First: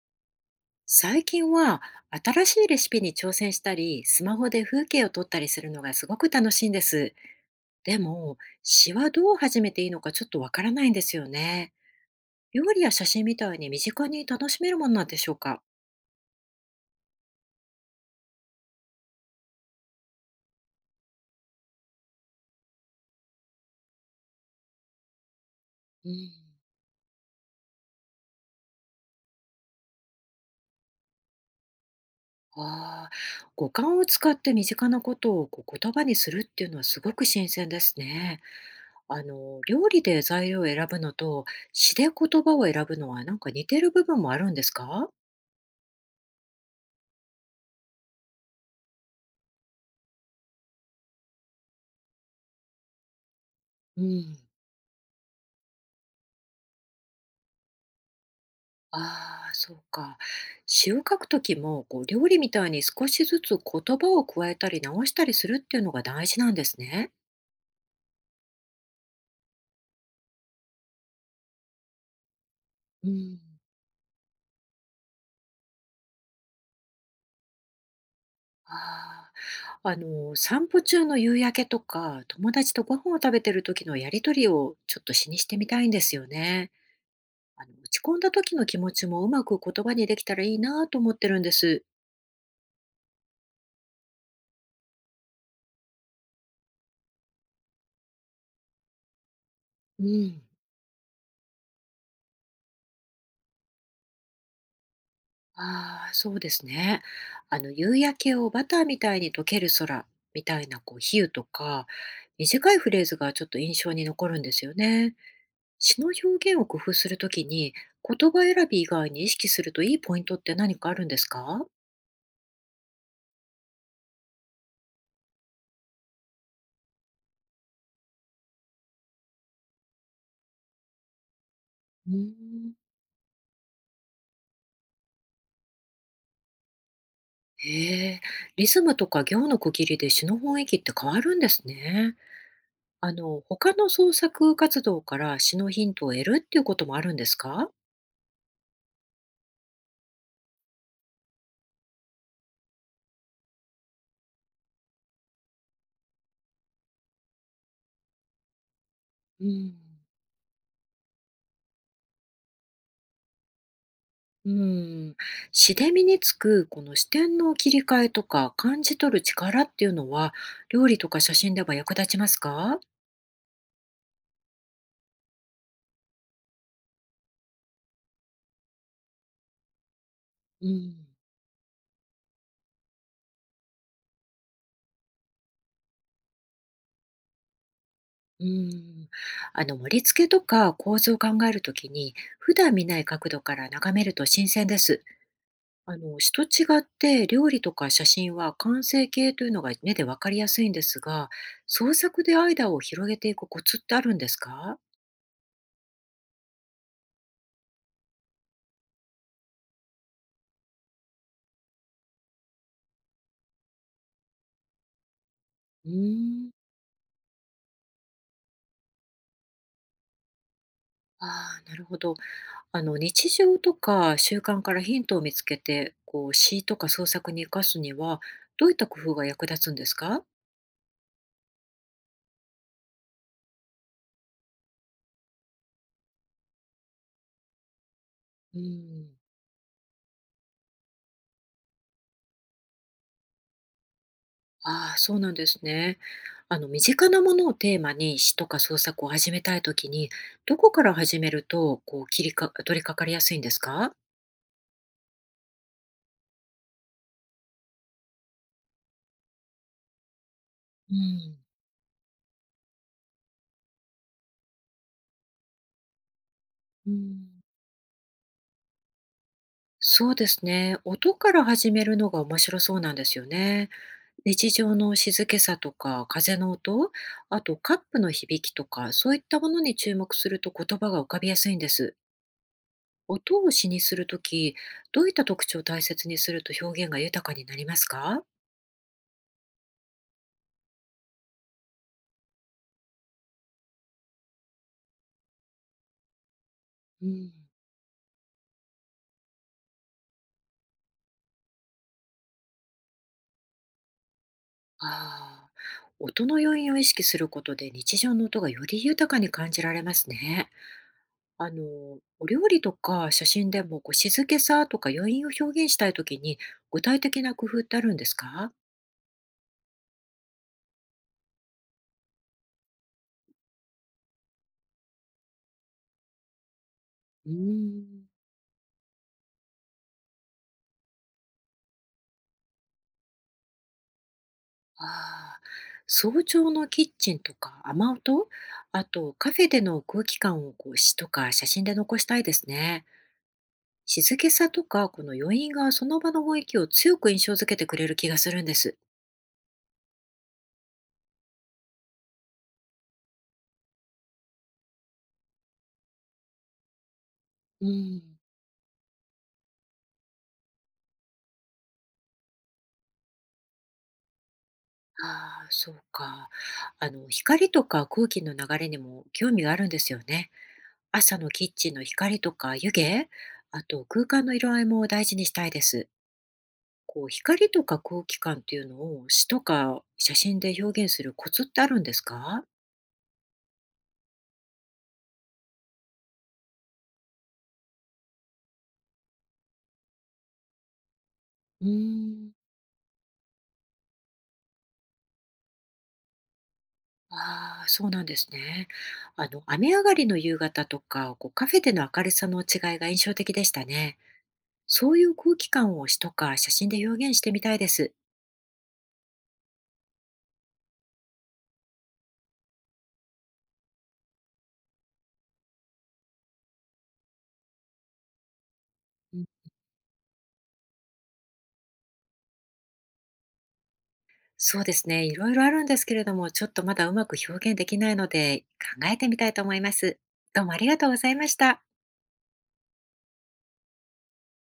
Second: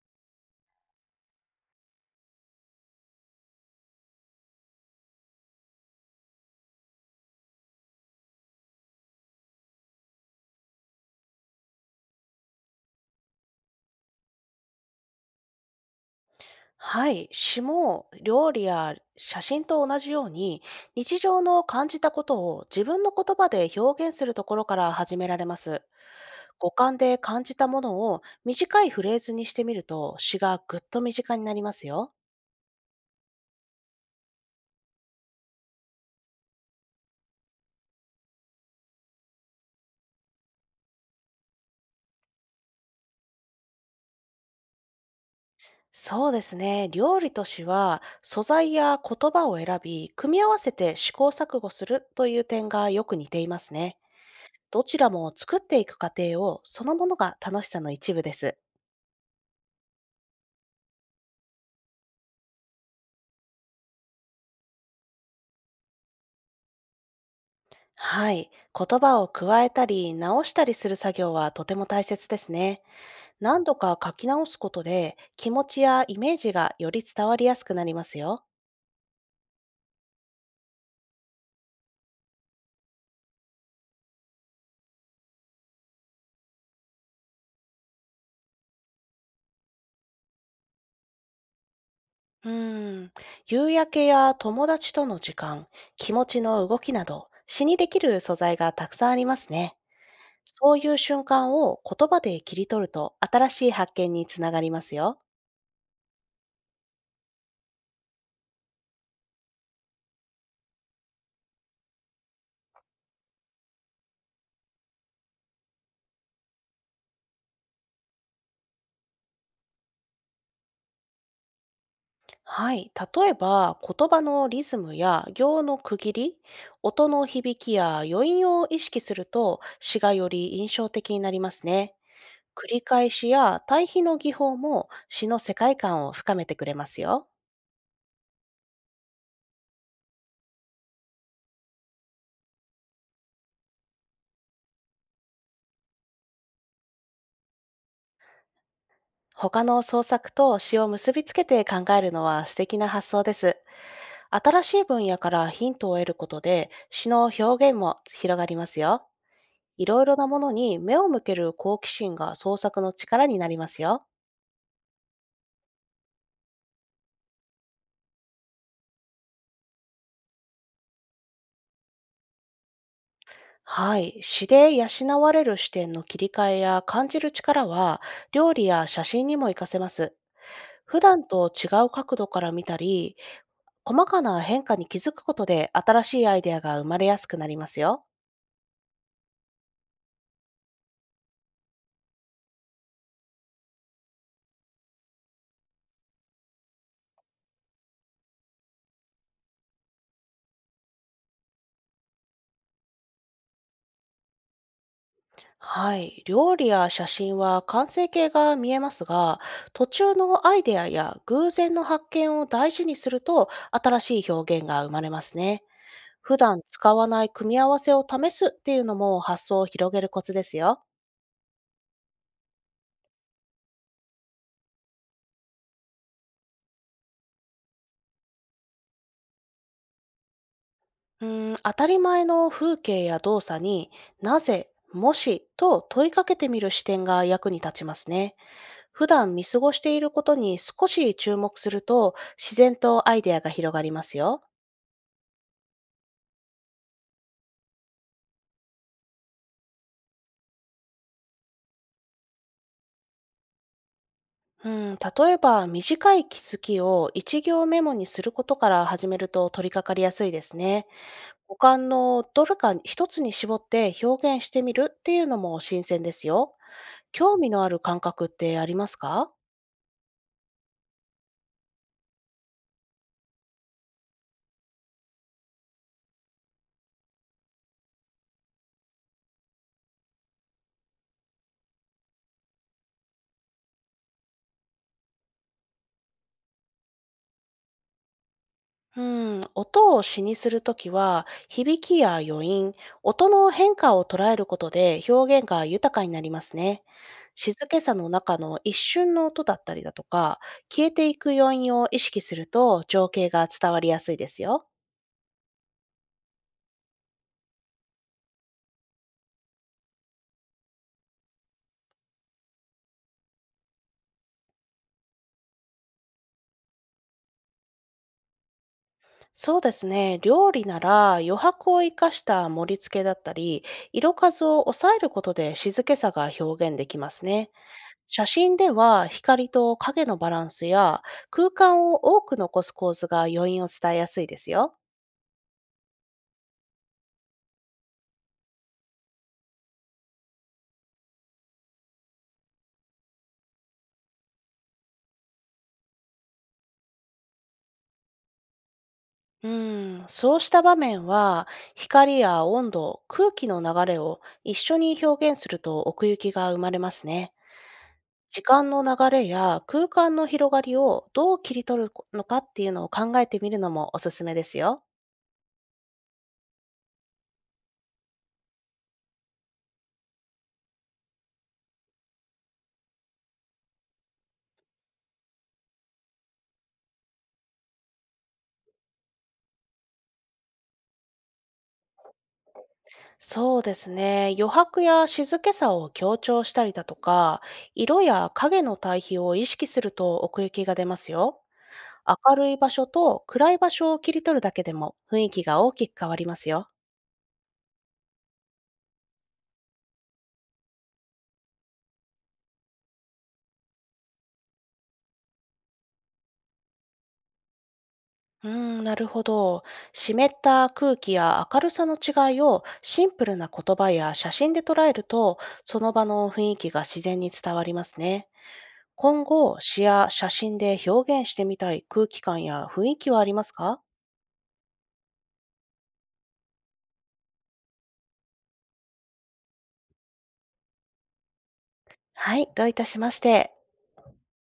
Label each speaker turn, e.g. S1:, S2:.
S1: 最近は新しいレシピに挑戦したり、スマホで風景を撮ったりするのがすごく楽しいんです。でも、詩はどう始めていいのかちょっとわからないんですよね。料理や写真みたいに身近に楽しめるものなんでしょうか。
S2: はい。詩も料理や写真と同じように、日常の感じたことを自分の言葉で表現するところから始められます。
S1: うん、
S2: 五感で感じたものを短いフレーズにしてみると、詩がぐっと身近になりますよ。
S1: ああ、五感を使って身近なことをこう言葉にするっていうのはすごく新鮮ですね。あの、料理で材料を選ぶのと詩で言葉を選ぶのはなんか似てる部分もあるんですか？
S2: そうですね。料理と詩は、素材や言葉を選び、組み合わせて試行錯誤するという点がよく似ていますね。
S1: うん。
S2: どちらも作っていく過程をそのものが楽しさの一部です。
S1: ああ、そうか。詩を書くときも、こう料理みたいに少しずつ言葉を加えたり直したりするっていうのが大事なんですね。
S2: はい。言葉を加えたり直したりする作業はとても大切ですね。
S1: うん、
S2: 何度か書き直すことで気持ちやイメージがより伝わりやすくなりますよ。
S1: ああ、あの、散歩中の夕焼けとか、友達とご飯を食べてる時のやりとりをちょっと詩にしてみたいんですよね。あの、落ち込んだ時の気持ちもうまく言葉にできたらいいなと思ってるんです。
S2: うーん。夕焼けや友達との時間、気持ちの動きなど、詩にできる素材がたくさんありますね。
S1: うん。
S2: そういう瞬間を言葉で切り取ると新しい発見につながりますよ。
S1: ああ、そうですね。あの、夕焼けをバターみたいに溶ける空みたいな、こう、比喩とか、短いフレーズがちょっと印象に残るんですよね。詩の表現を工夫するときに、言葉選び以外に意識するといいポイントって何かあるんですか？
S2: はい。例えば、言葉のリズムや行の区切り、音の響きや余韻を意識すると、詩がより印象的になりますね。
S1: うー
S2: 繰
S1: ん。
S2: り返しや対比の技法も詩の世界観を深めてくれますよ。
S1: へえ、リズムとか行の区切りで詩の雰囲気って変わるんですね。あの、他の創作活動から詩のヒントを得るっていうこともあるんですか？
S2: 他の創作と詩を結びつけて考えるのは素敵な発想です。新しい分野からヒントを得ることで、詩の表現も広がりますよ。
S1: うん。
S2: いろいろなものに目を向ける好奇心が創作の力になりますよ。
S1: うん、詩で身につくこの視点の切り替えとか感じ取る力っていうのは料理とか写真では役立ちますか？
S2: はい。詩で養われる視点の切り替えや感じる力は、料理や写真にも活かせます。
S1: う
S2: 普
S1: ん、
S2: 段と違う角度から見たり、細かな変化に気づくことで新しいアイデアが生まれやすくなりますよ。
S1: うん、あの盛り付けとか構図を考えるときに普段見ない角度から眺めると新鮮です。あの詩と違って料理とか写真は完成形というのが目でわかりやすいんですが、創作で間を広げていくコツってあるんですか？
S2: はい。料理や写真は完成形が見えますが、途中のアイデアや偶然の発見を大事にすると、新しい表現が生まれますね。
S1: うー
S2: 普
S1: ん、
S2: 段使わない組み合わせを試すっていうのも発想を広げるコツですよ。
S1: ああ、なるほど。あの日常とか習慣からヒントを見つけて、こう詩とか創作に生かすには、どういった工夫が役立つんですか？
S2: うーん、当たり前の風景や動作に、なぜ、もしと問いかけてみる視点が役に立ちますね。
S1: う
S2: 普
S1: ん。
S2: 段見過ごしていることに少し注目すると、自然とアイデアが広がりますよ。
S1: ああ、そうなんですね。あの身近なものをテーマに詩とか創作を始めたいときに、どこから始めると、こう切りか取り掛かりやすいんですか？
S2: うん、例えば短い気づきを一行メモにすることから始めると取り掛かりやすいですね。
S1: うん。
S2: 五感のどれか一つに絞って表現してみるっていうのも新鮮ですよ。
S1: うー
S2: 興
S1: ん。
S2: 味のある感覚ってありますか？
S1: そうですね。音から始めるのが面白そうなんですよね。日常の静けさとか風の音、あとカップの響きとか、そういったものに注目すると言葉が浮かびやすいんです。音を詩にするとき、どういった特徴を大切にすると表現が豊かになりますか？
S2: うん、音を詩にするときは、響きや余韻、音の変化を捉えることで表現が豊かになりますね。
S1: うん。
S2: 静けさの中の一瞬の音だったりだとか、消えていく余韻を意識すると情景が伝わりやすいですよ。
S1: ああ、音の余韻を意識することで日常の音がより豊かに感じられますね。あの、お料理とか写真でもこう静けさとか余韻を表現したいときに具体的な工夫ってあるんですか？
S2: そうですね。料理なら余白を生かした盛り付けだったり、色数を抑えることで静けさが表現できます
S1: うー
S2: ね。
S1: ん。
S2: 写真では光と影のバランスや空間を多く残す構図が余韻を伝えやすいですよ。
S1: ああ、早朝のキッチンとか雨音、あとカフェでの空気感をこう詩とか写真で残したいですね。静けさとかこの余韻がその場の雰囲気を強く印象づけてくれる気がするんです。
S2: うん、そうした場面は、光や温度、空気の流れを一緒に表現すると奥行きが生まれますね。
S1: うん。
S2: 時間の流れや空間の広がりをどう切り取るのかっていうのを考えてみるのもおすすめですよ。
S1: ああ、そうか。あの、光とか空気の流れにも興味があるんですよね。朝のキッチンの光とか湯気、あと空間の色合いも大事にしたいです。こう光とか空気感っていうのを詩とか写真で表現するコツってあるんですか？
S2: そうですね。余白や静けさを強調したりだとか、色や影の対比を意識すると奥行きが出ますよ。
S1: うーん。
S2: 明るい場所と暗い場所を切り取るだけでも雰囲気が大きく変わりますよ。
S1: ああ、そうなんですね。あの、雨上がりの夕方とか、こうカフェでの明るさの違いが印象的でしたね。そういう空気感を詩とか写真で表現してみたいです。
S2: うーん、なるほど。湿った空気や明るさの違いをシンプルな言葉や写真で捉えると、その場の雰囲気が自然に伝わりますね。今後、詩や写真で表現してみたい空気感や雰囲気はありますか？
S1: そうですね。いろいろあるんですけれども、ちょっとまだうまく表現できないので、考えてみたいと思います。どうもありがとうございました。
S2: はい、どういたしまして。